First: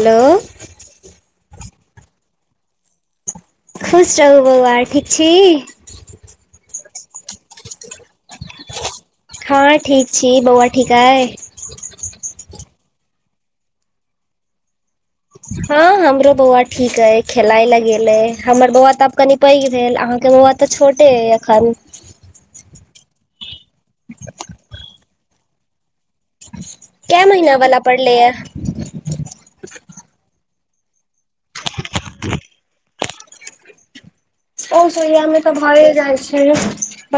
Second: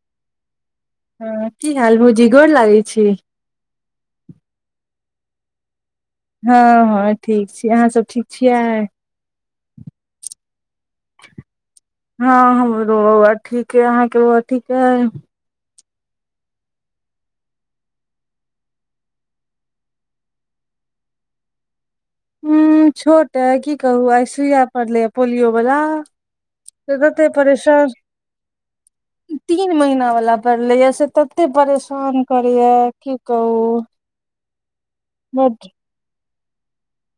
Hello ह की हाल भौजी गोर लागै छी खुश रहू बौआ ठीक छी हँ हँ ठीक छी अहाँ सब ठीक छियै [inaudible] हा ठीक छी बौआ ठिकअए हँ हमरो बौआ ठीक अय अहाँके बौआ ठीक अय हँ हमरो बौआ ठीक अय खेलाइ ले गेल अय हमर बौआ तऽ आब कनि पैघ भेल अहाँके बौआ तऽ छोटे अय अखन उअ छोट अय की कहू आइ सुूइया पड़ले या पोलियो वला तऽ कै ते महीना वाला परेशान पड़ले य [inaudible] तीन महीना वला पड़ले या से तते परेशान करे या की कहू [inaudible] ओ सुइया मे तऽ बड भये जइ छय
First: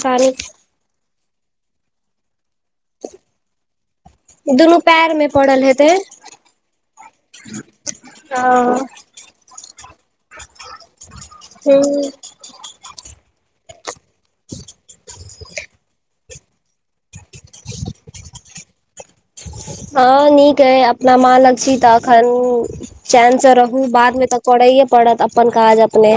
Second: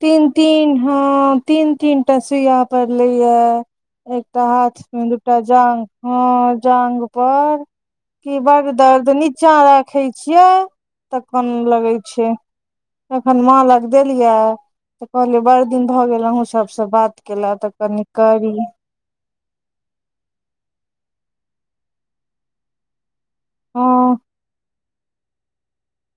तीन तीन हँ तीन तीन टा सुइया पड़लैय या एकटा दुनू हाथ मे पैर दूटा पड़ल जांघ हेतै हं जांघ पर कि बग हँ दर्द नीचा राखै छियै त कोनअ लगै हूँ, छै एखन मां लग देलिया तऽ कहलियै बड़ दिन भऽ गेल अहुँ सबसँ बात केला तऽ कनि करीयै हँ नीक अइ अपना माँ लग छी तऽ एखन चैन स रहु हँ बाद मे तऽ करैए पड़त अपन काज अपने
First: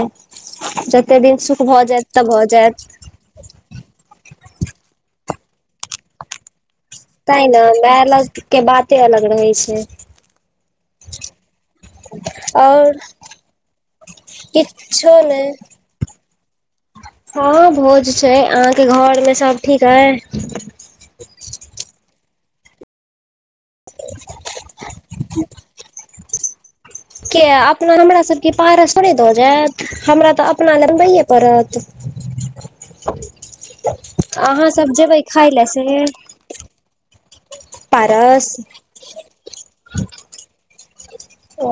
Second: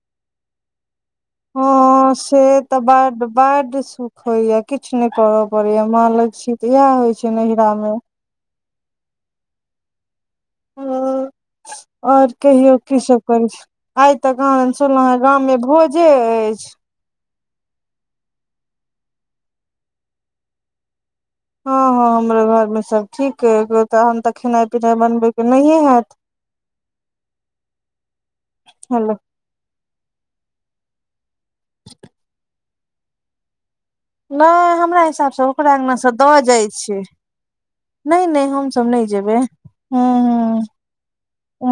एते दिन सुख भऽ जाएत हँ तऽ से भऽ तऽ जाएत बड बड सुख होइया किछ नै करय पड़ैया मां लग छी तऽ इहए होइ छै तैं ने नैहरा मे माय लग के बाते अलग रहै छय हँ आओर कहियो आओर कि सब करय छी आइ त कहाँदिन सुनलौं किछो हेँ नै गाम मे भोजे अछि हँ भोज छै अहाँके घरमे सब ठीक आय हँ हँ हमरो घरमे सब ठीक अय तहन तऽ खेनाइ पिनाइ बनबैके नहिए हैत किया अपना हमरा सबके पारस थोड़े हेलो दऽ जाएत हमरा तऽ अपना लए बनबैए पड़त नहि अहाँसब हमरा जेबै हिसाबसँ खाय लए ओकरा से अङ्गनासँ नै नै पारस हमसब नै जेबै हूँ हू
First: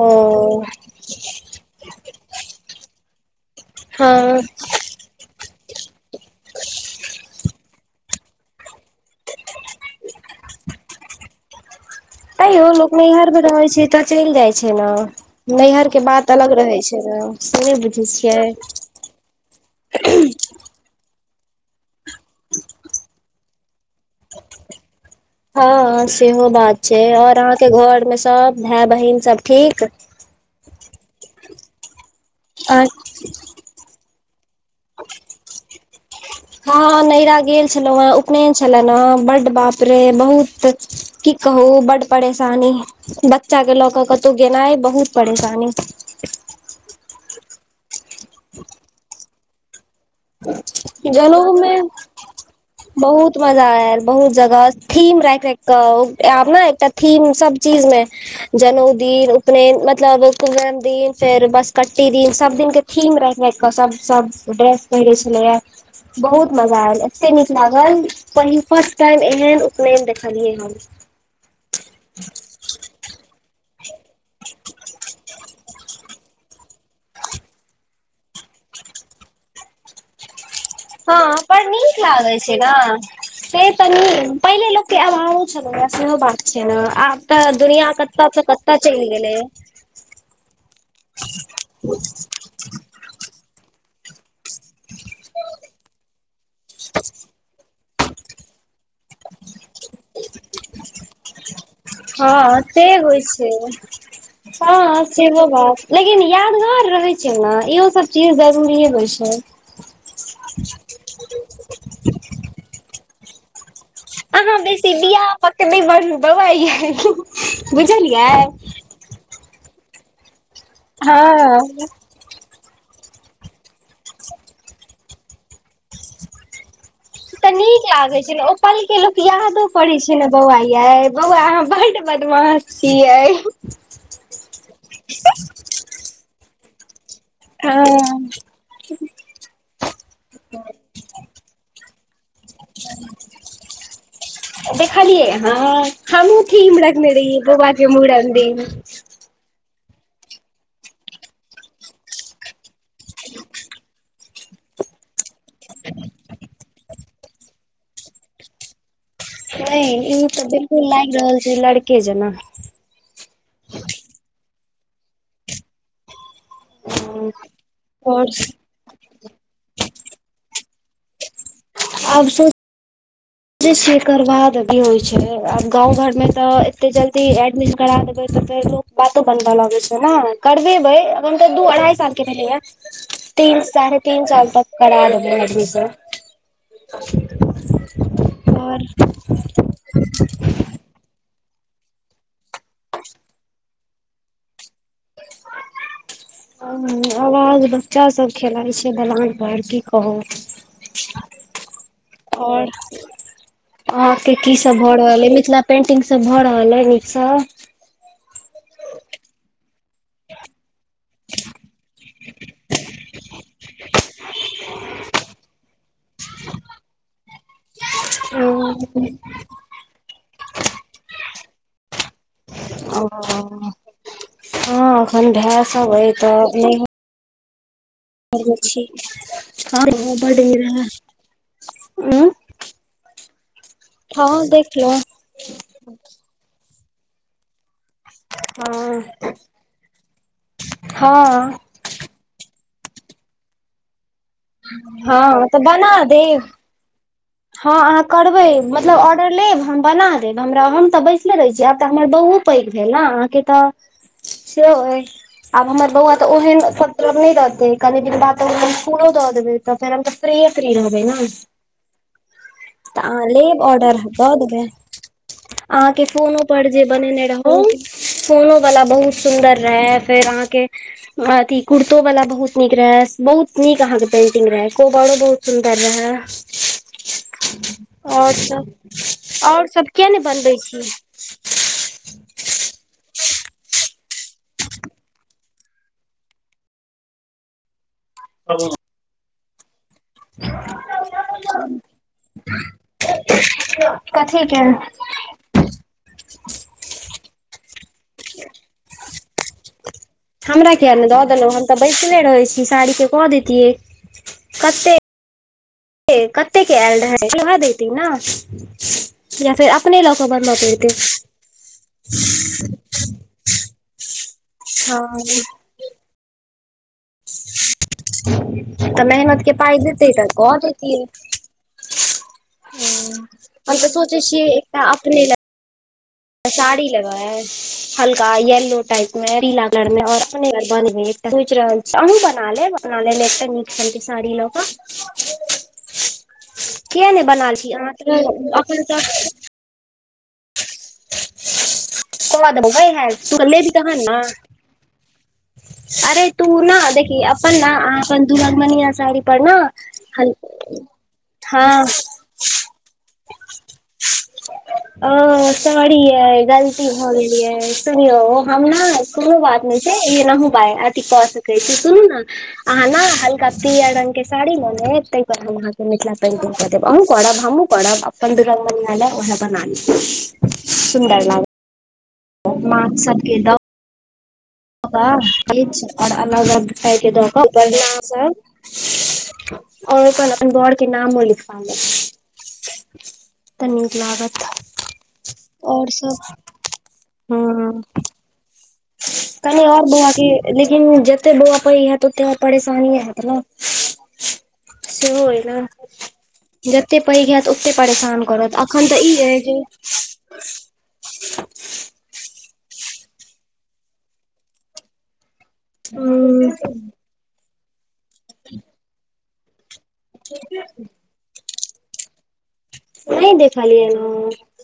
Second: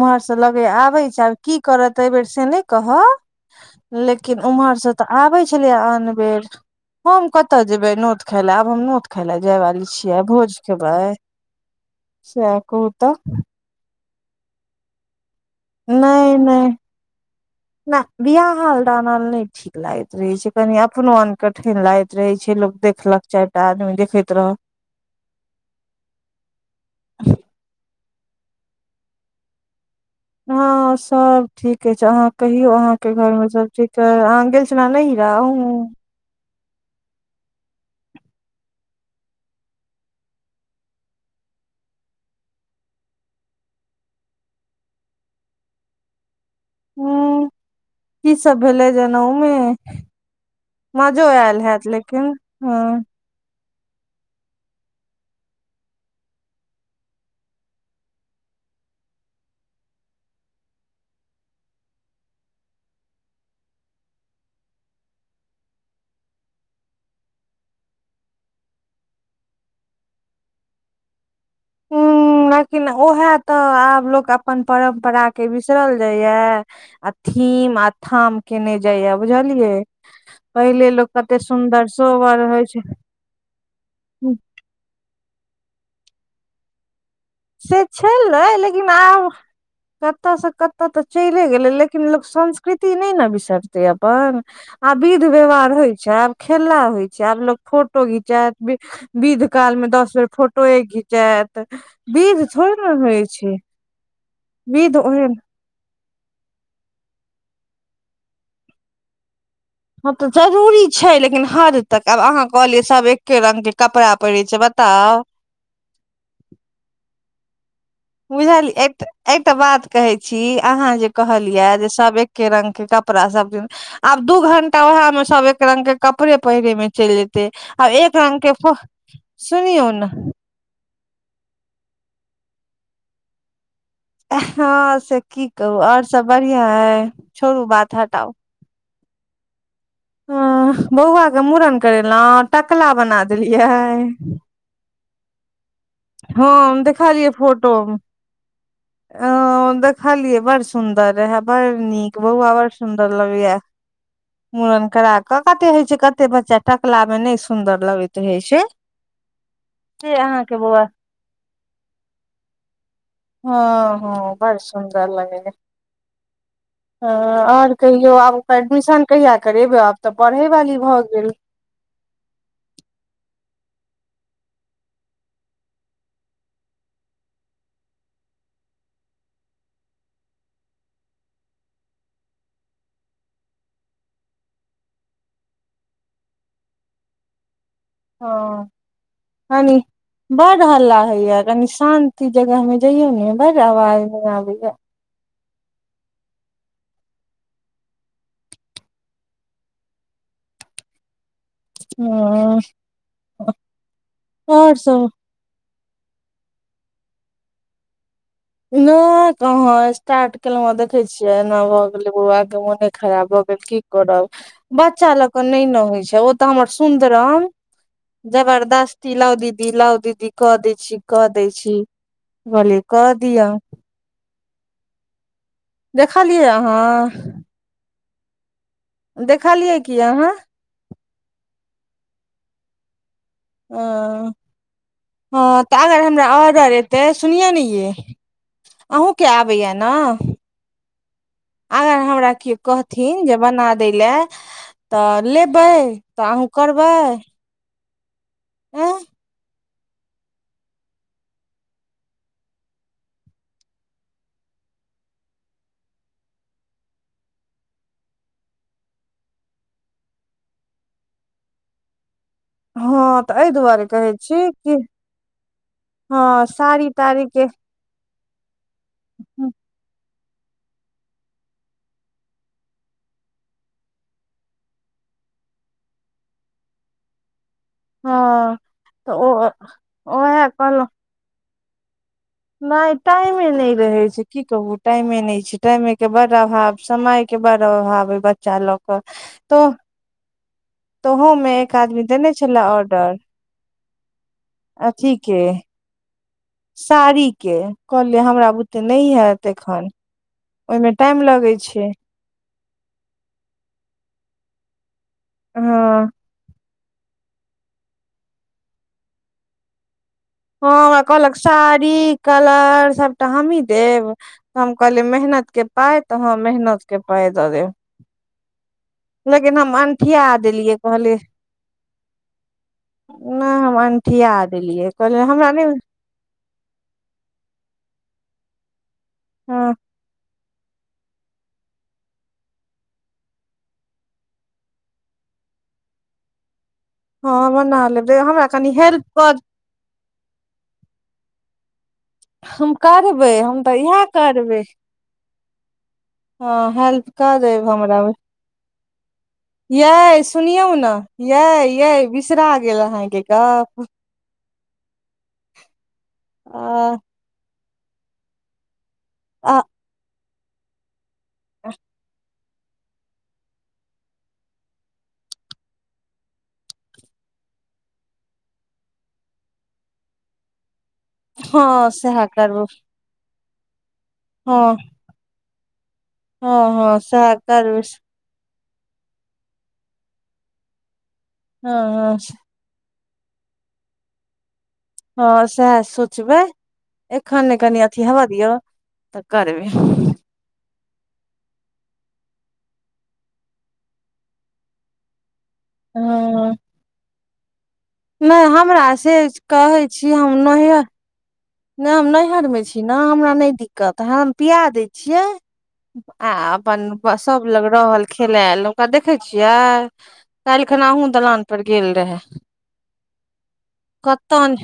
ओ लगै आबै छै आब की करत एहिबेर से नै कहब हँ लेकिन उम्हरसँ तऽ आबै छलया आन बेर हम कतऽ जेबै नोत खाय लए आब हम नोत खाय लए जाय वाली छियै भोज खेबै [inaudible] तैयो कहू लोक तऽ नइहर मे रहै छै तऽ चलि जाइ छै न नैहर के बात नहि अलग नहि रहै छै न से नै ने बुझै छियाय बियाह हाल दानल नहि ठीक लागैत रहै छै कनि अपनो अनकठैन लागैत रहै छै त लोग देखैत चाय टा आदमी देखैत रह हँ सेहो बात छै आओर अहाँके घर मे सब भए बहिन सब ठीक हँ सब ठीक अइछ अहाँ कहियौ अहाँ के घर मे सब ठीक अइ आहाँ गेल सुना नहीरा अहूँ हँ हँ नैहरा गेल छलौं हेँ उपनयन छलए न बड्ड बाप रे बहुत की कहु बड परेशानी बच्चाके लऽ कऽ कतहु गेनाइ बहुत परेशानी ऊँ की सब भेलै जनउमे माजो जनउ ऐल मे हैत लेकिन हँ। बहुत मजा ऐल बहुत जगह थीम राखि राखि कऽ आब ना एकटा थीम सब चीज मे जनउ दिन उपनयन मतलब कुमरम दिन फेर बसकट्टी दिन सब दिन के। थीम राखि राखि क सब सब ड्रेस पहिरै छलैया बहुत मजा ऐल एते नीक लागल। पहिल फर्स्ट टाइम एहन उपनयन देखलियै हम। हूँ लेकिन उएहे तऽ आब लोक अपन परम्परा के बिसरल जाईया। आ थीम आ थाम केने जाईया बुझलियै। पहिले लोक हँ कते बड़ सुन्दर नीक लागै सोबर रहइ ने छै से तऽ न पहिले लोक के अभावो छलैया सेहो बात छै न। तऽ से दुनिया कतऽ स कतऽ चलि गेलै। कतऽ स कतऽ तऽ चलि गेलै लेकिन लोक संस्कृति नै न बिसरतै अपन। आब विध व्यवहार होइ छै आब खेला होइ छै आब लोक। फोटो घिचेत विध काल मे दस बेर फोटोए घिचेत हँ ते होइ छै विध हँ ओहन सेहो बात लेकिन यादगार रहै छै न इहो सब चीज जरूरिये होइ छै हँ तऽ जरूरी छैय लेकिन हद तक आब अहाँ कहलियै सब एके रंग के कपड़ा पहिड़ै अहाँ छै बेसी बताउ [unintelligible] बुझलियै बुझल एक एकटा बात कहै छी अहाँ जे कहलिया हँ जे सभ ए के रंग के कपड़ा सब दिन आब दू घंटा वएह मे सब एक रंग के कपड़े पहिरै मे चलि जेते तऽ नीक आब एक लागै छै रंग ओ फ पल के लोक यादो करै छै ने बौआ यै बौआ अहाँ बड बदमास छियै आ हँ से की कहू आओर सब बढ़िआँ अइ छोड़ू बात हटाउ ह हं बौआ के मुड़न करेलौं टकला बना देलियै देखलियै आहां ह हमहूं ठीम हम रखने रहियै बौबा के मुड़न दिन अं हूं देखलियए बड़ सुंदर रहे बड़ नीक बौआ बड़ सुंदर लगैया मूड़न करा कऽ कते होइ छै कते बच्चा टकला मे नय सुन्दर लगैत रहै छै नय से ई तऽ अहाँके बौआ बिलकुल लागि रहल छै लड़के जेना हँ हँ बड़ सुन्दर लगैया ह आओर कहियौ और आब ओकर एडमिशन कहिया करेबै आब तऽ पढ़ैवाली भऽ गेल आब सो चै छियै करबा देबै होइ छै आब गाँव घर मे तऽ एते जल्दी एडमिशन करा देबै त फेर बातो बनबऽ लगै छै न करबेबै अखन तऽ दू अढ़ाई साल के भेलैया तीन साढ़े तीन साल तक करा लेबै हेतै त ह कानी बड हल्ला होेयऽ कनी शान्ति जगह मे जइयौ ने बड़ आवाज जेना अबैया ह आवाज बच्चा सब खेलाई छै दलान पर की कहू [inaudible] हँ आओर अहाँके की सब भऽ रहल अइ मिथिला पेंटिंग सब भऽ रहल अइ नीक सऽ नय कहाँ स्टार्ट केलौं हे देखै छियै एना भ गेलै बुआ के मोने खराब भए गेल कि करब बच्चा ल क नय न होइ छै ओ तऽ हमर सुन्दरम जबरदस्ती ओ लाउ दीदी लाउ दीदी क दै छी क दै छी कहलियई कर हँ अखन भेऽ सब अइ तऽ ह अबै छी देखलियै हां कि अहाँ बड मिलान ऊं अ हं देखलौ हँ तऽ अगर हमरा ऑर्डर एतै सुनियौ ने यै हँ अहूं के आबैया न हँ अगर हमरा केओ कहथिन जे बना दै लए तऽ हँ लेबै बना तऽ अहूँ देब करबै हँ अहाँ करबै आँय मतलब ऑर्डर लेब हम बना देब हमरा हम तऽ बैसले रहै छी आब तऽ हमर बहुत पैघ भेल ने अहाँकेँ तऽ [inaudible] सेहो अय आब हमर बौआ तऽ ओहेन उपद्रव नै रहते कनी दिन बाद तऽ ओकरा इसकुलो द देबे तऽ फेर हम तऽ फ्री फ्री रहबै न तऽ हँ अहाँ एहि लेब दुआरे ऑर्डर कहै दऽ छी देबै कि अहाँकेँ हँ फोनो पर जे साड़ी ताड़ी बनेने के रहौ फोनो वला बहुत सुन्दर रहै फेर अहाँकेँ अथी कुर्तो वाला बहुत नीक रहे बहुत नीक अहाँ केँ पेंटिंग रहे कोबरो बहुत सुन्दर रहै [unintelligible] और हँ सब तऽ ओ और सब किया नै उएह बनबै छी नै टाइमे नै रहे छै की कहू टाइमे नै छै टाइमे केँ बड अभाव समय केँ बड़ अभाव ओइ बच्चा लऽ कऽ तो [unintelligible] तोहो में एक आदमी देने छले ऑर्डर कथी के [inaudible] अथी केँ साड़ीकेँ कहलियै हमरा बुते नै हैत एखन हमरा ओहिमे किया नै दऽ टाइम देलों लगे हम तऽ छै बैसले रहै छी साड़ी कऽ [inaudible] देतियै कते हँ कते केँ आयल रहै उहै देती न [inaudible] हँ हमरा कहलक साड़ी कलर सभटा हमहीँ देब हम कहलियै मेहनत हँ केँ पाय तऽ हँ मेहनत कऽ पाय दऽ देब तऽ मेहनत कऽ लेकिन हम पाइ देतै अनठिया तऽ कऽ देलियै देतियै कहलियै [unintelligible] पर जे सोच छी एकटा कहलिये अपने लए हमरा नै साड़ी लेबा है हल्का येल्लो टाइप में पीला हँ कलर में और [unintelligible] सोच रहल छी अहुॅं बना लेब अपना लै नीक साड़ी लऽ कऽ किया नहि [inaudible] हँ छी बना अहाँ लेबै तऽ हमरा कनि हेल्प कर [unintelligible] क देबौ हम गै हेल्प करबै तु हम लेबहि तऽ इएह तहन न करबै अरे [unintelligible] तू हँ हेल्प देखी कऽ अपन देब न हमरा अहाँ ओ अपन दुल्हन बनिया साड़ी पर न [inaudible] यै हल सुनियौ न यै हँ यै बिसरा गेल अहाँकेँ गप ओ सरी यै गलती आ हो गेल यै सुनौ हम कोनो आ बात नै छै ई अहुँ बा अथी कऽ सकै छी सुनू न अहाँ न हल्का पीयर रंग कऽ साड़ी ल लेब तैय पर हम अहाँकेँ मिथिला पेंटिंग कऽ देब अहुँ करब हमूँ करब अपन दुरगमनीयां ओहै बाना लेब सुन्दर हँ सएह लागत [inaudible] माछ सब केँ द हऽ [unintelligible] और अलग अलग हँ [unintelligible] सएह और करबै ओ अपन बर केँ नामो लिखवा लेब हँ हँ [inaudible] तऽ नीक लागत [unintelligible] हँ से है और सब सोचबै एखन नै कनी अथी हैव दियौ तऽ [unintelligible] कनी करबै और बौआ लेकिन जते बौआ पैघ हैत ओते और परेशानीये हैत न से हो अइ न हँ [inaudible] जते पैघ हैत ओते परेशान नहि करत एखन हमरा तऽ से ई अ जे कहै [unintelligible] नै हम नैहर में छी ना हमरा नै दिक्कत हम पीआ दै छियै [inaudible] आ उम्म अपन सब लग रहल खेलायल ओकरा देखे छियै काल्ह खेना अहुँ दलान पर गेल रहे नहि देखलियैन हम कतन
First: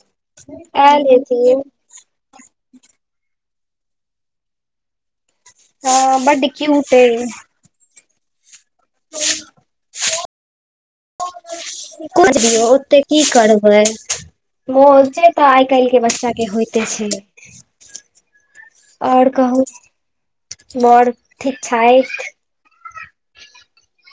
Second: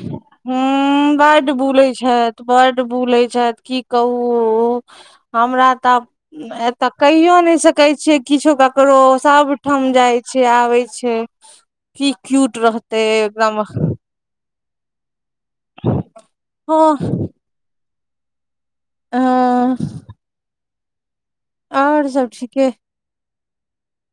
हुँ आयल बै हेथिन बुलै छैथ बड बुलै छैथ की कहू हमरा तऽ आब हँ बड्ड एतऽ क्यूट अइ कहियो नय सकै छीयै किछो ककरो सब ठाम जाइ छै आबै छै कि कुछ क्यूट दियौ ओते रहतै की एकरा मे [inaudible] से तऽ आइ काल्हके बच्चा के होइते हँ छै [inaudible] अ ओर कहू बर ओर सभ ठीके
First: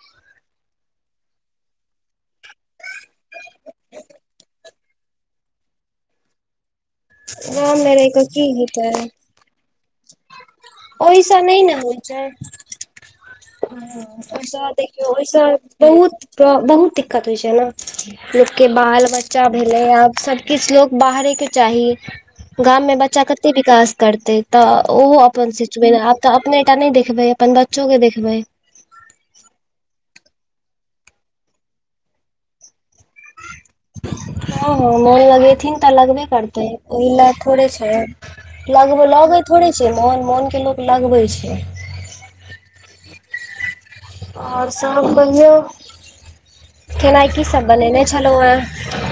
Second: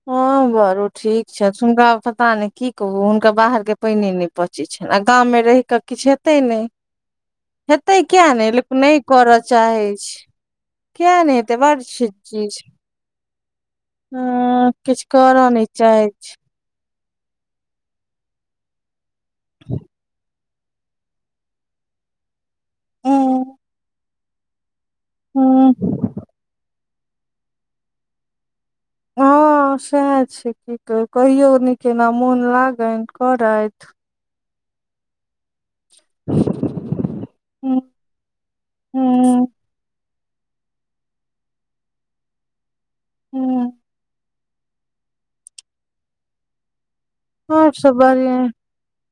हँ बौआरौ ठीक छौ हुनका पता ने की कहबू हुनका बाहर के पाने ने पचेछेन आ गाम मे रहि कऽ किछु हेतै नय गाम मे हेतै रहि कऽ किए की नय लेकिन हेतै नय करय चाहै छै किया नय ओहिसँ हेते बर छै चीज [inaudible] ओय से ह किछु देखियौ ओहिसँ करऽ नहि चाहै बहुत छै क बहुत दिक्कत होइ छै न लोकके बाल बच्चा भेलै आब सभ किछ लोक बाहरे के चाही गाम मे बच्चा कते ह विकास करतै तऽ ओहो अपन सोचबे आब तऽ अपनेटा नय देखबै अपन बच्चोके देखबै हँ सएह छै की कह कहियो नइ केना मोन लागेन करेथ [inaudible] हँ हँ मोन लगेथिन त लगबे करते ओहि ले थोड़े ह छै ल लगे ह थोड़े छै मन मोन के लो लगबै छै [unintelligible] आओर सभ कहियो खेनाइ की सभ आओर सब बनेने छलु बढ़िया हँ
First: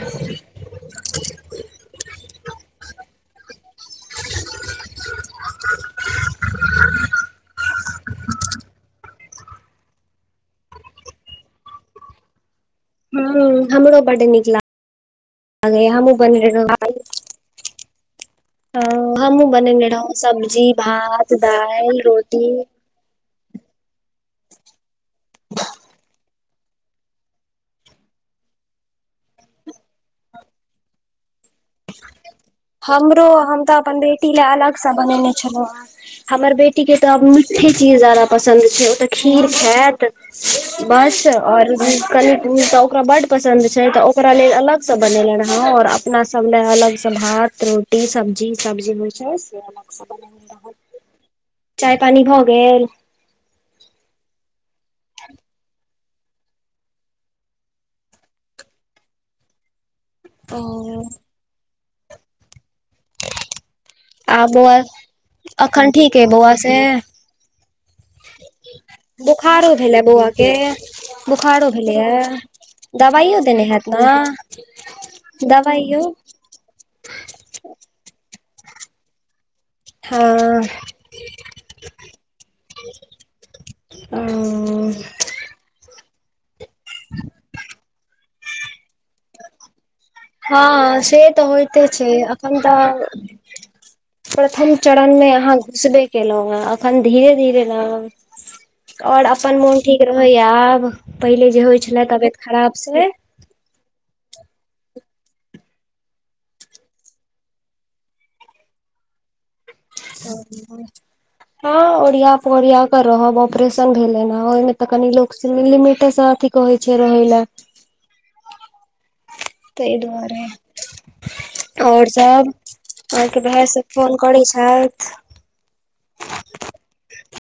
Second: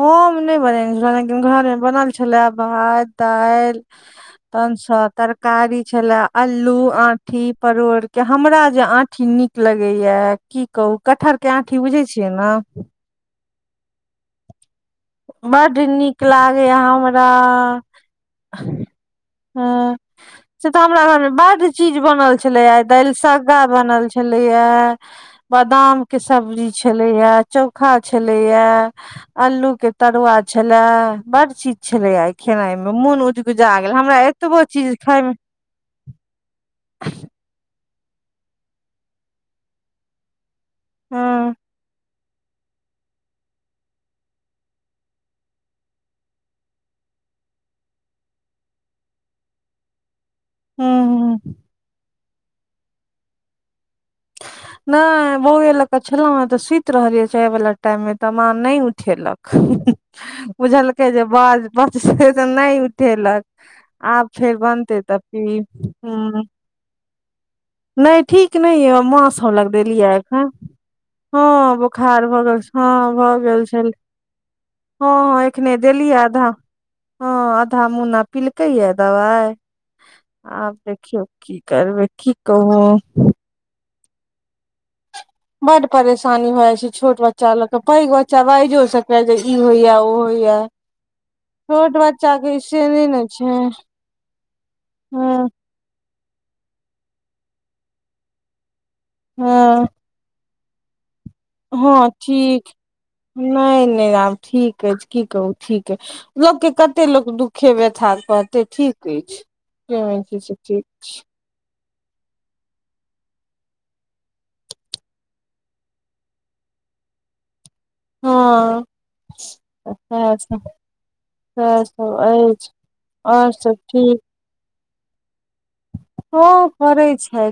हम नय बनेने छलु लेकिन घरमे बनल छलै भात दाइल तहन स तरकारी छले अलू आठी परोड़ के हमरा जे आठी नीक लगैया की कहू कटहर के आँठी बुझै छियै ने ह हमरो बड निक ला बड नीक लागैया हमरा [inaudible] हमहुँ ह बनेने रहौं से सब्जी तऽ हमरा घरमे भात बड चीज दालि बनल रोटी छलै आय दाइलसग्गा बनल छलैया बादाम के सब्जी छले या चोखा छले या अलू के तरुआ छलेए बड़ चीज छलै आय खेनाइ मे मोन हमरो हम उजगुजा तऽ गेल अपन हमरा बेटी लए एतबो अलगसँ चीज बनेने खायमे छलहुँ हेँ हमर बेटी के त आब [unintelligible] चीज जादा पसन्द छै तऽ खीर खायत बस हँ और कनि तऽ ओकरा बड पसन्द छै तऽ ओकरा लेल अलग से बनेले रहो और अपना स सब ल अलग से भात रोटी सब्जी सबजे होइ छै हूं [inaudible] चाय पानी भऽ गेल [inaudible] नय बौए लऽ क छलहु हेँ तऽ सुइत रहलिय चाय वाला टाइम मे तऽ माँ नय उठेलक ओ बुझलकै जे बड [unintelligible] नय उठेलक आब आ फेर बनते तब पिब हूँ तैं नय ठीक नय मास बोखारो सबलग भेलै देलियै बौआ ऐख के बोखारो हँ भेलैए बोखार भऽ गेल छै भऽ दबाइयो देने गेल हैत छल ने हँ हँ एखने दबाइयो देलीया आधा हँ आधा मुन्ना पिलकैया दबाइ हँ आब देखियौ की करबै की कहू हँ बड परेशानी भऽ जाइ छै छोट बच्चा ल के पैघ बच्चा बाजि सकैया जे ई होइया ओ होइया हँ से तऽ होइते छोट छै बच्चा के एखन से तऽ नहि ने छै प्रथम चरण मे हँ अहाँ घुसबे केलहुँ हे अखन धीरे धीरे ल आओर अपन मोन हँ ठीक रहैया आब पहिले जे होइ छले तबियत खराब से नय नय आब ठीक अछि की कहू ठीक अय लोक के कते लोक दुःखे व्यथा कहतै ठीक अछि ह हँ ओरिया पोरिया के रहब ऑपरेशन भेल अइ न ओहि मे तऽ कनी लोग लिमिट से अथ कहै छै रहै लेऽ हँ तइ सएह दुआरे सब सएह आओर सब सभ अछि अहाँके आओर भेऽ सब ठीक फोन करै छथि हँ करै छथि